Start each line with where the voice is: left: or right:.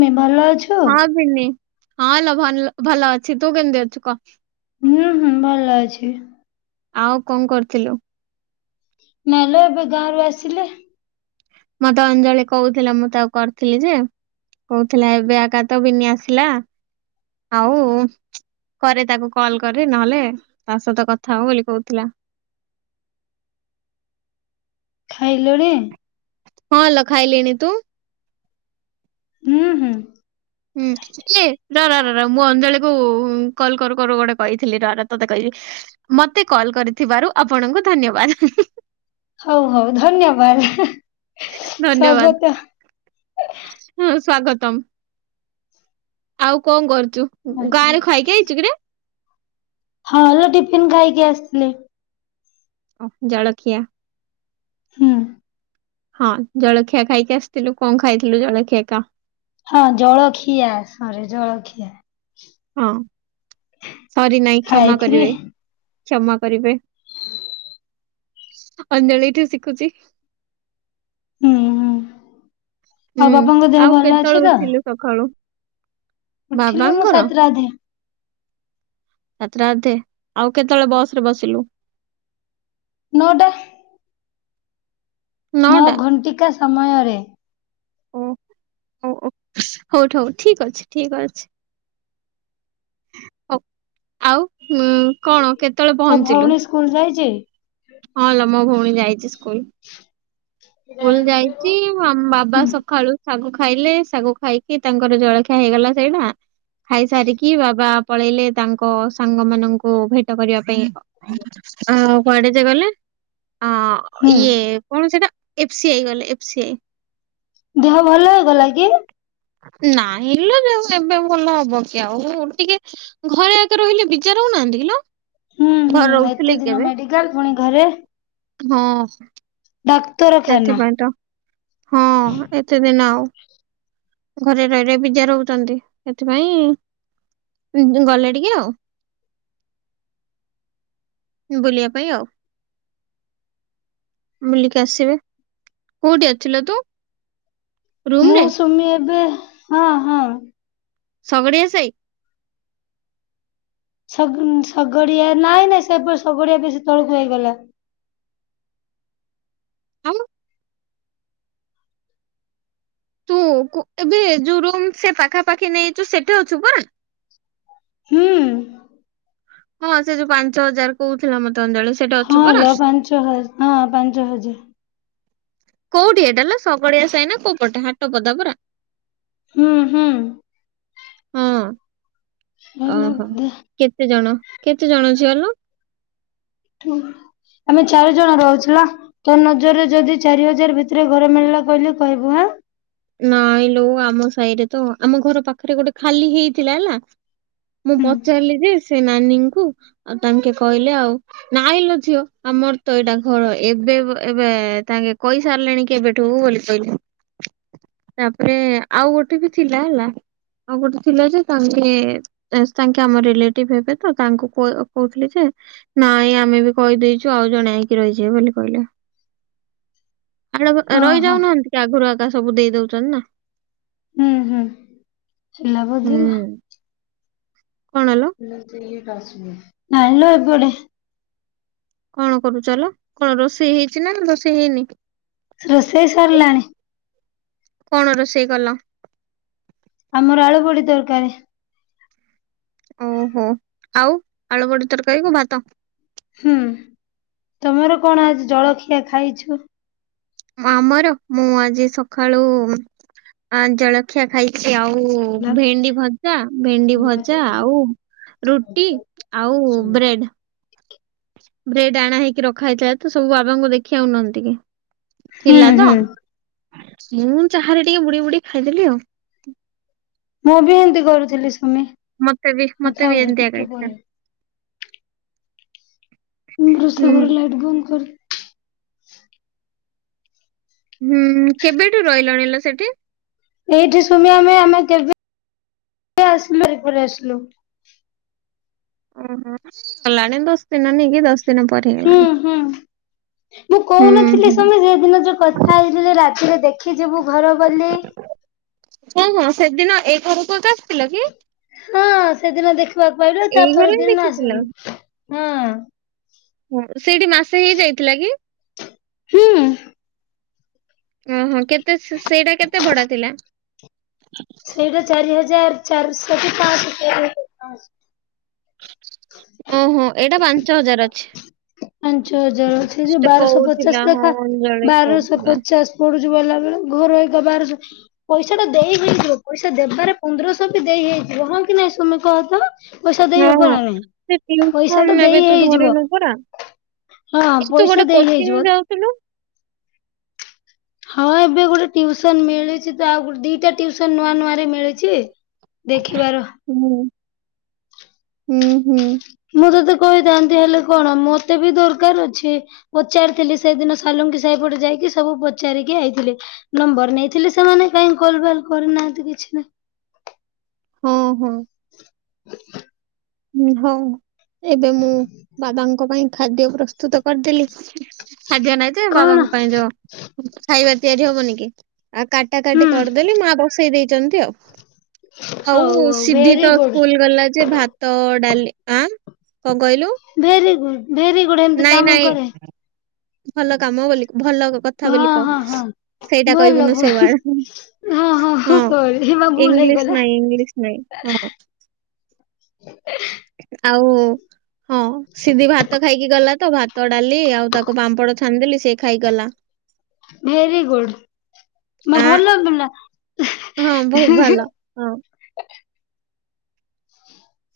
left: ମେ ଭଲ ଅଛ୍
right: ହଁ ପିନି ହଁ ଲ ଭଲ୍ ଭଲ ଅଛି ତୁ କେମତି ଅଛୁ କ।
left: ମୁଁ ହୁଁ ଭଲ ଅଛି।
right: ଆଉ କଁ କରିଥିଲୁ?
left: ନଲେ ଏବେ ଗାଁରୁ ଆସିଲି।
right: ମତେ ଅଞ୍ଜଳି କହୁଥିଲା ମୁଁ ତାକୁ କରିଥିଲି ଯେ। କହୁଥିଲା ଏବେ ଆକା ତ ବିନି ଆସିଲା ଆଉ କରେ ତାକୁ କଲ୍ କରେ ନହେଲେ ତା ସହିତ କଥା ହବ ବୋଲି କହୁଥୁଲା।
left: ଖାଇଲୁଣି?
right: ହଁ ଲ ଖାଇଲିଣି, ତୁ?
left: ମୁଁ ହୁଁ।
right: ହୁଁ। ର ର ର ର ମୁଁ ଅଞ୍ଜଳିକୁ କଲ୍ କରୁ କରୁ ଗୋଟେ କହିଥିଲି ର ର ତତେ କଇବି। ମତେ କଲ୍ କରିଥିବାରୁ ଆପଣଙ୍କୁ ଧନ୍ୟବାଦ।
left: ହଉ ହଉ ଧନ୍ୟବାଦ ସ୍ଵାଗତ।
right: ହଁ ସ୍ଵାଗତମ୍। ଆଉ କଣ କରୁଚୁ ଗାଁରୁ ଖାଇକି ଆଇଚୁ କିରେ?
left: ହଁ ଲୋ ଟିଫିିନ ଖାଇକି ଆସଥିଲି।
right: ଓ ଜଳଖିଆ।
left: ହୁଁ।
right: ହଁ ଜଳଖିଆ ଖାଇକି ଆସିଥିଲୁ କଁ ଖାଇଥିଲୁ ଜଳଖିଆ କ।
left: ହଁ ଜଳଖିଆ ସରେ ଜଳଖିଆ।
right: ହଁ ସରି ନାଇଁ କ୍ଷମା
left: ଖାଇଥିଲି।
right: କରିବେ
left: ହୁଁ
right: କ୍ଷମା କରିବେ। ଅଞ୍ଜଳି ଏଇଠୁ ଶିଖୁଚି।
left: ହୁଁ ହୁଁ ଆଉ ବାପାଙ୍କ ଦେହ ଭଲ ଅଛି ତ?
right: ସଖାଳୁ
left: ଉଠିଲି ମୁଁ ସାତଟା ଅଧେ।
right: ସାତ ଟା ଅଧେ ଆଉ କେତେବେଳେ ବସ ରେ ବସିଲୁ।
left: ନ ଟା। ନଅ
right: ନଅଟା
left: ଘଣ୍ଟିକା ସମୟରେ।
right: ଓ ଓ ହଉଠ ହଉ ଠିକ ଅଛି ଠିକ ଅଛି। ଆଉ କଣ କେତେବେଳେ
left: ତୋ
right: ପହଞ୍ଚିଲୁ?
left: ଭଉଣୀ ସ୍କୁଲ ଯାଇଛି।
right: ହଁ ଲୋ ମୋ ଭଉଣୀ ଯାଇଛି ସ୍କୁଲ।
left: [inaudible]
right: ସ୍କୁଲ ଯାଇଛି ଆମ ବାବା
left: ହୁଁ
right: ସକାଳୁ ଶାଗୁ ଖାଇଲେ ଶାଗୁ ଖାଇକି ତାଙ୍କର ଜଳଖିଆ ହେଇଗଲା ସେଇଟା ଖାଇସାରିକି ବାବା ପଳେଇଲେ ତାଙ୍କ ସାଙ୍ଗ ମାନଙ୍କୁ ଭେଟ କରିବା ପାଇଁ ଆ କୁଆଡେ ଯେ ଗଲେ ଅଁ
left: ହୁଁ।
right: ଇଏ କଣ ସେଇଟା ଏଫ ସ ଆଇ ଗଲେ ଏଫ ସ ଆଇ।
left: ଦେହ ଭଲ ହେଇଗଲା କି।
right: ନାଇଁ ଲୋ ଏବେ ଭଲ ହବ କି ଆଉ ଟିକେ ଘରେ ଆକା ରହିଲେ ବିଜାର ରହୁନାହାନ୍ତି କିିଲୋ।
left: ହୁଁ ହୁଁ ଏତେ ଦିନ ମେଡିକାଲ ପୁଣି ଘରେ।
right: ହଁ
left: ଡାକ୍ତରଖାନା।
right: ସେଥିପାଇଁ ତ ହଁ ଏତେ ଦିନ ଆଉ ଘରେ ରହି ରହି ବିଜା ରହୁଛନ୍ତି ସେଥିପାଇଁ ଗଲେ ଟିକେ ଆଉ। ବୁଲିବା ପାଇଁ ଆଉ। ବୁଲିକି ଆସିବେ କୋଉଠି ଅଛୁ ଲୋ ତୁ? ରୁମ
left: ମୁଁ
right: ରେ
left: ସୁମି ଏବେ ହଁ ହଁ।
right: ସଗଡି ଆ ସାଇ।
left: ଶଗଡିଆ ନାଇଁ ନାଇଁ ସେପଟ ଶଗଡିଆ ବେଶ ତଳକୁ ହେଇଗଲା।
right: ଆଁ ତୁ ଏବେ ଯୋଉ ରୁମ୍ ସେ ପାଖାପାଖି ନେଇଛୁ ସେଠି ଅଛୁ ପରା।
left: ହୁଁ।
right: ହଁ ସେ ଯୋଉ ପାଞ୍ଚ ହଜାର କହୁଉଥିଲା ମତେ ଅଞଳ
left: ହଁ ଲ ପାଞ୍ଚ ହ ହଁ ପାଞ୍ଚ ହଜାର।
right: କୋଉଠି ଏଟାଲୋ ସଗଡିଆ ସାଇନା କୋଉ ପଟେ ହାଟ ପଦା ପରା।
left: ହୁଁ ହୁଁ।
right: ହଁ ଓ
left: ହେଲା
right: ହୋ।
left: ବୋଧେ
right: କେତେ ଜଣ କେତେ ଜଣ ଝିଅ ଲ?
left: ଆମେ ଚାରି ଜଣ ରହୁଚୁ ଲୋ। ତୋ ନଜରରେ ଯଦି ଚାରି ହଜାର ଭିତରେ ଘର ମିଳିଲା କହିଲେ କହିବୁ ହାଁ।
right: ନାଇଁ ଲୋ ଆମ ସାଇ ରେ ତ ଆମ ଘର ପାଖରେ ଗୋଟେ ଖାଲି ହେଇଥିଲା ହେଲା। ମୁଁ
left: ହୁଁ।
right: ପଚାରିଲି ଯେ ସେ ନାନୀଙ୍କୁ ଆଉ ତାଙ୍କେ କହିଲେ ଆଉ ନାଇଁ ଲ ଝିଅ ଆମର ତ ଏଇଟା ଘର ଏବେ ଏବେ ତାଙ୍କେ କଇସାରିଲେଣି କେବେ ଟୁ ବୋଲି କହିଲି। ତାପରେ ଆଉ ଗୋଟେ ବି ଥିଲା ହେଲା ଆଉ ଗୋଟେ ଥିଲା ଯେ ତାଙ୍କେ ତାଙ୍କେ ଆମ ରିଲେଟିଭ ହେବେ ତ ତାଙ୍କୁ କହୁଥିଲି ଯେ ନାଇଁ ଆମେ ବି କହିଦେଇଛୁ ଆଉ ଜଣେ ଆଇକି ରହିଯିବେ ବୋଲି କହିଲେ।
left: [inaudible]
right: ଆଡ
left: ଓହୋ
right: ରହିଯାଉନାହାନ୍ତି କି ଆଗରୁ ଆଗା ସବୁ ଦେଇ ଦଉଛନ୍ତି ନା।
left: ହୁଁ ହୁଁ ହେଲା
right: ହୁଁ
left: ବୋଧେ
right: କଣ ଲୋ।
left: ନାଇଲୋ ଏପଟେ।
right: କଣ କରୁଚ ଲୋ କଣ ରୋଷେଇ ହେଇଛି ନା ରୋଷେଇ ହେଇନି?
left: ରୋଷେଇ ସରିଲାଣି।
right: କଣ ରୋଷେଇ କଲ?
left: ଆମର ଆଳୁ ବଡି ତରକାରୀ।
right: ଓହୋ ଆଉ ଆଳୁ ବଡି ତରକାରୀ କୁ ଭାତ।
left: ହୁଁ ତମର କଣ ଆଜି ଜଳଖିଆ ଖାଇଛୁ?
right: ମ ଆମର ମୁଁ ଆଜି ସକାଳୁ ଜଳଖିଆ ଖାଇଛି ଆଉ ଭେଣ୍ଡି ଭଜା ଭେଣ୍ଡି ଭଜା ଆଉ ରୁଟି
left: ହୁଁ
right: ଆଉ ବ୍ରେଡ। ବ୍ରେଡ ଆଣା ହେଇକି ରଖା ହେଇଥିଲା ତ ସବୁ ବାବା ଙ୍କୁ ଦେଖିବାକୁ ଆଉନାହାନ୍ତି ଟିକେ ଥିଲା ତ
left: ହୁଁ
right: ମୁଁ ଚାହାରେ ଟିକେ ବୁଡେଇ ବୁଡେଇ ଖାଇଦେଲି ଆଉ।
left: ମୁଁ ବି ହେମିତି କରୁଥିଲି ସୁମି
right: ମତେ ବି ମତେ
left: କଥା
right: ବି
left: ହବ
right: ଏମିତିଆ
left: ଟିକେ
right: ଇଚ୍ଛା।
left: ପରେ। ମୁଁ
right: ହୁଁ
left: ରୁଷେଇ ଘର ଲାଇଟ୍ ବନ୍ଦ କରେ।
right: ହୁଁ କେବେଠୁ ରହିଲଣିିଲୋ ସେଠି?
left: ଏଇଠି ସୁମି ଆମେ ଆମେ କେବେ [inaudible] ଆସିଲୁ ଏଇପରେ ଆସିଲୁ।
right: ଉଁ ହୁଁ କଲାଣି ଦସ୍ତ ଦିନ ନେଇକି ଦସ୍ତ [unintelligible]
left: ହୁଁ ହୁଁ ମୁଁ
right: ହୁଁ
left: କହୁନଥିଲି
right: ହୁଁ।
left: ସୁମି ସେଦିନ ଯୋଉ କଥା ହେଇଥିଲେ ରାତିରେ ଦେଖିଯିବୁ ଘର ବୋଲି
right: ହଁ ହଁ ସେଦିନ ଏଇ ଘରକୁ ଆସିଥିଲ କି?
left: ହଁ ସେଦିନ ଦେଖିବାକୁ ପରେ ତା
right: ଏଇ
left: ପର
right: ଘରେ ହିଁ
left: ଦିନ
right: ଦେଖିଥିଲ।
left: ଆସିଲୁ ହଁ।
right: ହ ସେଇଠି ମାସେ ହେଇ ଯାଇଥିଲା କି?
left: ହୁଁ
right: ଉଁ ହୁଁ କେତେ ସେଇଟା କେତେ ଭଡା ଥିଲା?
left: ସେଇଟା ଚାରି ହଜାର ଚାରିଶ କି ପାଆଁସ [inaudible]
right: ଓହୋ ଏଇଟା ପାଞ୍ଚ ହଜାର ଅଛି।
left: ପାଞ୍ଚ ହଜାର ଅଛି ଯୋଉ
right: ମତେ
left: ବାରଶହ
right: କହୁଥିଲା
left: ପଚାଶ
right: ହଁ
left: ଲେଖା
right: ଅଞ୍ଜଳି
left: ବାରଶହ
right: କହୁଥିଲା।
left: ପଚାଶ ପଡୁଛି ଗଲାବେଳେ ବେଳେ ଘର ଏବିକା ବରସହ ପଇସା ଟା ଦେଇ ହେଇଯିବ ପଇସା ଦେବାରେ ପନ୍ଦରଶହ ବି ଦେଇ ହେଇଯିବ ହଁ କି ନାଇଁ ସୁମି କହ ତ? ପଇସା ଦେଇ
right: ହଁ
left: ହବ ନା ନାଇ?
right: ସେ ପ୍ରିନ୍ସପୁଲ ନେବେ ତୁ ଧରିନୁ ପରା
left: ହଁ
right: କିନ୍ତୁ
left: ପଇସା
right: ଗୋଟେ
left: ଦେଇ
right: କୋଚିଂ
left: ହେଇଯିବ।
right: ର [inaudible]
left: ହଁ ଏବେ ଗୋଟେ ଟିଉସନ ମିଳିଛି ତ ଆଉ ଗୋଟେ ଦିଟା ଟିଉସନ ନୂଆ ନୂଆ ରେ ମିଳିଛି ଦେଖିବା ରହ।
right: ହୁଁ ହୁଁ ହୁଁ
left: ମୁଁ ତତେ କହିଥାନ୍ତି ହେଲେ କଣ ମତେ ବି ଦରକାର ଅଛି। ପଚାରିଥିଲି ସେଇଦିନ ସାଲୁଙ୍କି ସେହିପଟେ ଯାଇକି ସବୁ ପଚାରିକି ଆଇଥିଲି। ନମ୍ବର ନେଇଥିଲି ସେମାନେ କାହିଁ କଲ ବାଲ କରିନାହାନ୍ତି କିଛି ନାହିଁ।
right: ହୋ ହୋ ହଉ ଏବେ ମୁଁ ବାବାଙ୍କ ପାଇଁ ଖାଦ୍ୟ ପ୍ରସ୍ତୁତ କରିଦେଲି। ଖାଦ୍ୟ ନାଇଁ ତ
left: କଣ
right: ବାବାଙ୍କ ପାଇଁ ଯୋଉ ଖାଇବା ତିଆରି ହବନି କି ଆଉ କାଟା
left: ହୁଁ
right: କାଟି କରିଦେଲି ମା ବସେଇ ଦେଇଛନ୍ତି ଆଉ। ଆଉ
left: ହଉ ହଉ ଭେରି
right: ସିଧିତ
left: ଗୁଡ୍।
right: ସ୍କୁଲ ଗଲା ଯେ ଭା ତ, ଡାଲି ଆ କଣ କହିଲୁ?
left: ଭେରି ଗୁଡ଼୍ ଭେରି ଗୁ
right: ନାଇଁ ନାଇଁ ଭଲ କାମ ବୋଲି ଭଲ କଥା
left: ହଁ
right: ବୋଲି କହ।
left: ହଁ ହଁ।
right: ସେଇଟା
left: ଭଲ
right: କହିବୁନୁ ସେ
left: ଭଲ ହଁ
right: ୱାର୍ଡ ହଁ
left: ସରି ମା ଭୁଲ ହେଇଗଲା।
right: ଇଂଲିଶ ନାଇଁ ଇଂଲିଶ ନାଇଁ। ହଁ ଆଉ ହଁ ସିଧି ଭାତ ଖାଇକି ଗଲା ତ ଭାତ ଭାତଡ଼ାଲି ଆଉ ତାକୁ ପାମ୍ପଡ଼ ଛାନିଦେଲି ସେ ଖାଇଗଲା।
left: ଭେରିଗୁଡ ମା
right: ଆ
left: ଭଲ ପିଲା।
right: ହଁ ବହୁ
left: ହୁଁ
right: ଭଲ ହଁ।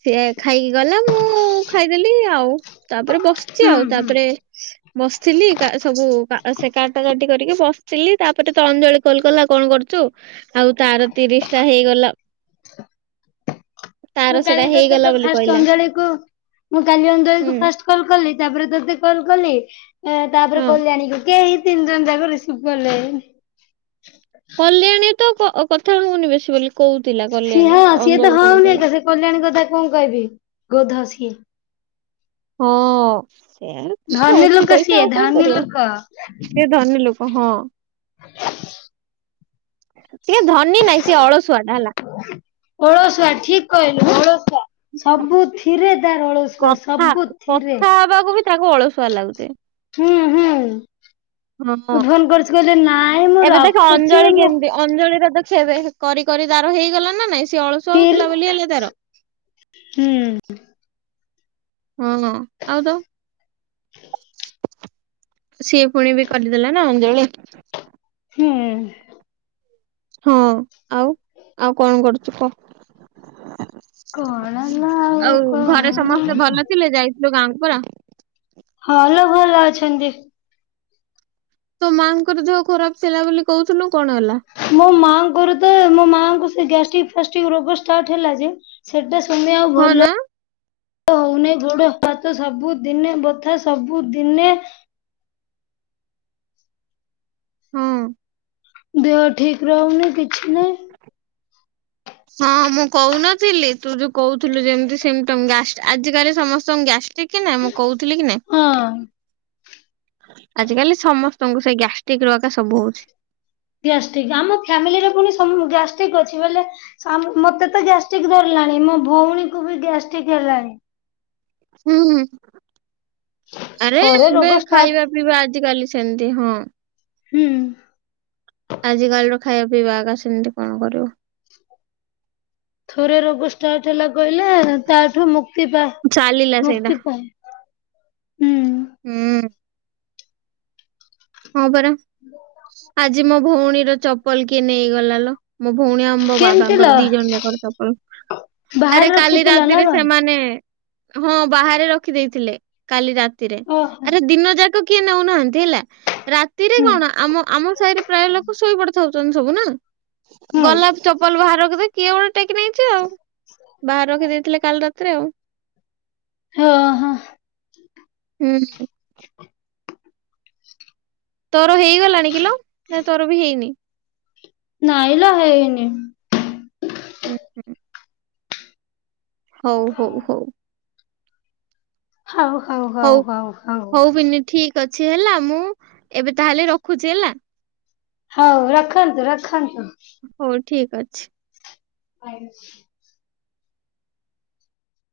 right: ସିଏ ଖାଇକି ଗଲା ମୁଁ ଖାଇଦେଲି ଆଉ ତାପରେ ବସିଛି ଆଉ ତାପରେ
left: ହ [unintelligible]
right: ବସିଥିଲି କା ସବୁ କା ସେ କାଟା କାଟି କରିକି ବସିଥିଲି ତାପରେ ତ ଅଞ୍ଜଳି କଲ କଲା କଣ କରୁଚୁ। ଆଉ ତାର ତିରିଶ ଟା ହେଇଗଲ।
left: ମୁଁ
right: ତାର ସେଟା
left: କାଲି ତତେ
right: ହେଇଗଲା
left: କ
right: ବୋଲି
left: ଫାଷ୍ଟ
right: କହିଲା
left: ଅଞ୍ଜଳିକୁ ମୁଁ କାଲି
right: ହୁଁ
left: ଅଞ୍ଜଳିକୁ ଫାଷ୍ଟେ କଲ କଲି ତାପରେ ତତେ କଲ୍ କଲି ତାପରେ
right: ହଁ
left: କଲି ଆଣିକି। ଏଇ ତିନିଜଣ ଯାକ ରିସିଭ କଲେନି।
right: କଲ୍ୟାଣୀ ତ କ କଥା ହଉନି ବେଶୀ ବୋଲି କହୁଥିଲା
left: ସିଏ
right: କଲ୍ୟାଣୀ
left: ହଁ ସିଏ ତ
right: ଅଞ୍ଜଳୀ
left: ହଉନି ଏକା
right: କହୁଥିଲା।
left: ସେ କଲ୍ୟାଣୀ କଥା କଣ କହିବି ଗୋଧ ସିଏ।
right: ହଁ ସେ
left: ଧନୀ
right: ଅଛି
left: ଲୋକ
right: ପଇସା
left: ସିଏ
right: ଆଉ କଣ
left: ଧନୀ
right: କରିବ।
left: ଲୋକ
right: ସେ ଧନୀ ଲୋକ ହଁ।
left: [inaudible]
right: ସିଏ ଧନୀ ନାଇଁ ସିଏ ଅଳସୁଆ ଟା ହେଲା।
left: ଓଳସୁଆ ଠିକ କହିଲୁ ଓଳସୁଆ। ସବୁଥିରେ ତାର ଅଳସୁଆ
right: କଥା
left: ସବୁଥିରେ।
right: କଥା ହବାକୁ ବି ତାକୁ ଅଳସୁଆ ଲାଗୁଚି।
left: ହୁଁ ହୁଁ ମୁ
right: ହଁ।
left: ଫୋନ କରୁଛି ବୋଲି ନାଇଁ ମୁଁ
right: ଏବେ ଦେଖେ
left: ରଖୁଛି
right: ଅଞ୍ଜଳି
left: ମୁଁ
right: କେମିତି ଅଞ୍ଜଳିର ଛେ ଦେଖେ କରି କରି ତାର ହେଇଗଲା ନା ନାଇଁ ସି ଅଳସୁ
left: ତିଲ୍
right: ହଉଥିଲା ବୋଲି ହେଲା ତାର।
left: ହୁଁ।
right: ହଁ ହଁ ଆଉ ତାଉ। ସିଏ ପୁଣି ବି କରିଦେଲା ନା ଅଞ୍ଜଳି।
left: ହୁଁ।
right: ହଁ ଆଉ ଆଉ କଣ କରୁଛୁ କହ।
left: କଣ ନା
right: ଆଉ ଘରେ
left: କଣ
right: ସମସ୍ତେ ଭଲ ଥିଲେ ଯାଇଥିଲୁ ଗାଁକୁ ପରା।
left: ହଲୋ ଭଲ ଅଛନ୍ତି।
right: ତୋ ମାଆଙ୍କର ଦେହ ଖରାପ ଥିଲା ବୋଲି କହୁଥିଲୁ କଣ ହେଲା।
left: ମୋ ମାଆ ଙ୍କର ତ ମୋ ମାଆଙ୍କୁ ସେ ଗ୍ୟାଷ୍ଟିକ ଫାଷ୍ଟିକ ରୋଗ ଷ୍ଟାର୍ଟ ହେଲା ଯେ ସେଇଟା ସୁନି ଆଉ
right: ହଁ
left: ଭଲ।
right: ନା
left: ହଉନି ଗୋଡ ହାତ ସବୁଦିନେ ବଥା ସବୁ ଦିନେ।
right: ହଁ।
left: ଦେହ ଠିକ ରହୁନି କିଛି ନାହିଁ।
right: ହଁ ମୁଁ କହୁନଥିଲି ତୁ ଯୋଉ କହୁଥୁଲୁ ଯେମିତି ସିମଟମ ଗ୍ୟାଷ୍ଟ ଆଜିକାଲି ସମସ୍ତଙ୍କ ଗ୍ୟାଷ୍ଟ ଟିକି ନାଇଁ ମୁଁ କହୁଥିଲି କି ନାଇଁ।
left: ହଁ।
right: ଆଜ କାଲି ସମସ୍ତଙ୍କୁ ସେଇ ଗ୍ୟାଷ୍ଟିକ ରଟା ସବୁ ହଉଛି।
left: ଗ୍ୟାଷ୍ଟିକ ଆମ ଫ୍ୟାମିଲିରେ ପୁଣି ସମ ଗ୍ୟାଷ୍ଟ୍ରିକ୍ ଅଛି ବୋଲେ ସମ ମତେ ତ ଗ୍ୟାଷ୍ଟିକ ଧରିଲାଣି ମୋ ଭଉଣୀକୁ ବି ଗ୍ୟାଷ୍ଟିକ ହେଲାଣି।
right: ହୁଁ। ଆରେ
left: ଥରେ
right: ଏବେ
left: ରୋଗ ଷ୍ଟାର୍ଟ
right: ଖାଇବା ପିଇବା ଆଜିକାଲି ସେମିତି ହଁ।
left: ହୁଁ।
right: ଆଜିକାଲି ର ଖାଇବା ପିଇବା ଆଗ ସେମିତି କଣ କରିବୁ।
left: ଥରେ ରୋଗ ଷ୍ଟାର୍ଟ ହେଲା କହିଲେ ତାଠୁ ମୁ
right: ଚାଲିଲା ସେଇଟା ହୁଁ। ହଁ ପରା ଆଜି ମୋ ଭଉଣୀର ଚପଲ କିଏ ନେଇଗଲା ଲ ମୋ ଭଉଣୀ ଆମ ମୋ
left: କେମିତିଲ
right: ବାବାଙ୍କର ଦି ଜଣ ଯାକର ଚପଲ ଆରେ
left: ବାହାରେ
right: କାଲି
left: ରଖିଥିଲ ନା
right: ରାତିରେ
left: କଣ
right: ସେମାନେ ହଁ ବାହାରେ ରଖିଦେଇଥିଲେ କାଲି ରାତିରେ
left: ଓହୋ
right: ଆରେ ଦିନ ଯାକ କିଏ ନୋଉ ନାହାନ୍ତି ହେଲା ରାତି କି
left: ହୁଁ।
right: ଆମ ଆମ ସାହିରେ ପ୍ରାୟେ ଲୋକୋ ସେଇ ପଟେ ଥାଉ ଛନ୍ତି ସବୁ ନା
left: ହୁଁ
right: ଗଲାବେଳେ ତ ଚପଲ ବାହାରକୁ ବି କିଏ ଗୋଟେ ଟେକି ନେଇଛି ଆଉ ବାହାରେ ରଖି ଦେଇଥିଲା କାଲି ରାତିରେ ଆଉ।
left: ହଁ ହଁ।
right: ହୁଁ। ତୋର ହେଇଗଲାଣି କିଲୋ ନା ତୋର ବି ହେଇନି?
left: ନାଇଁ ଲୋ ହେଇନି।
right: ଏ ହୁଁ। ହଉ ହଉ ହଉ।
left: ହଉ ହଉ।
right: ହଉ ହଉ ବିନି ଠିକ୍ ଅଛି ହେଲା ମୁଁ ଏବେ ତାହେଲେ ରଖୁଛି ହେଲା?
left: ହଉ ରଖନ୍ତୁ ରଖନ୍ତୁ।
right: ହୋଉ ଠିକ୍ ଅଛି।
left: [unintelligible]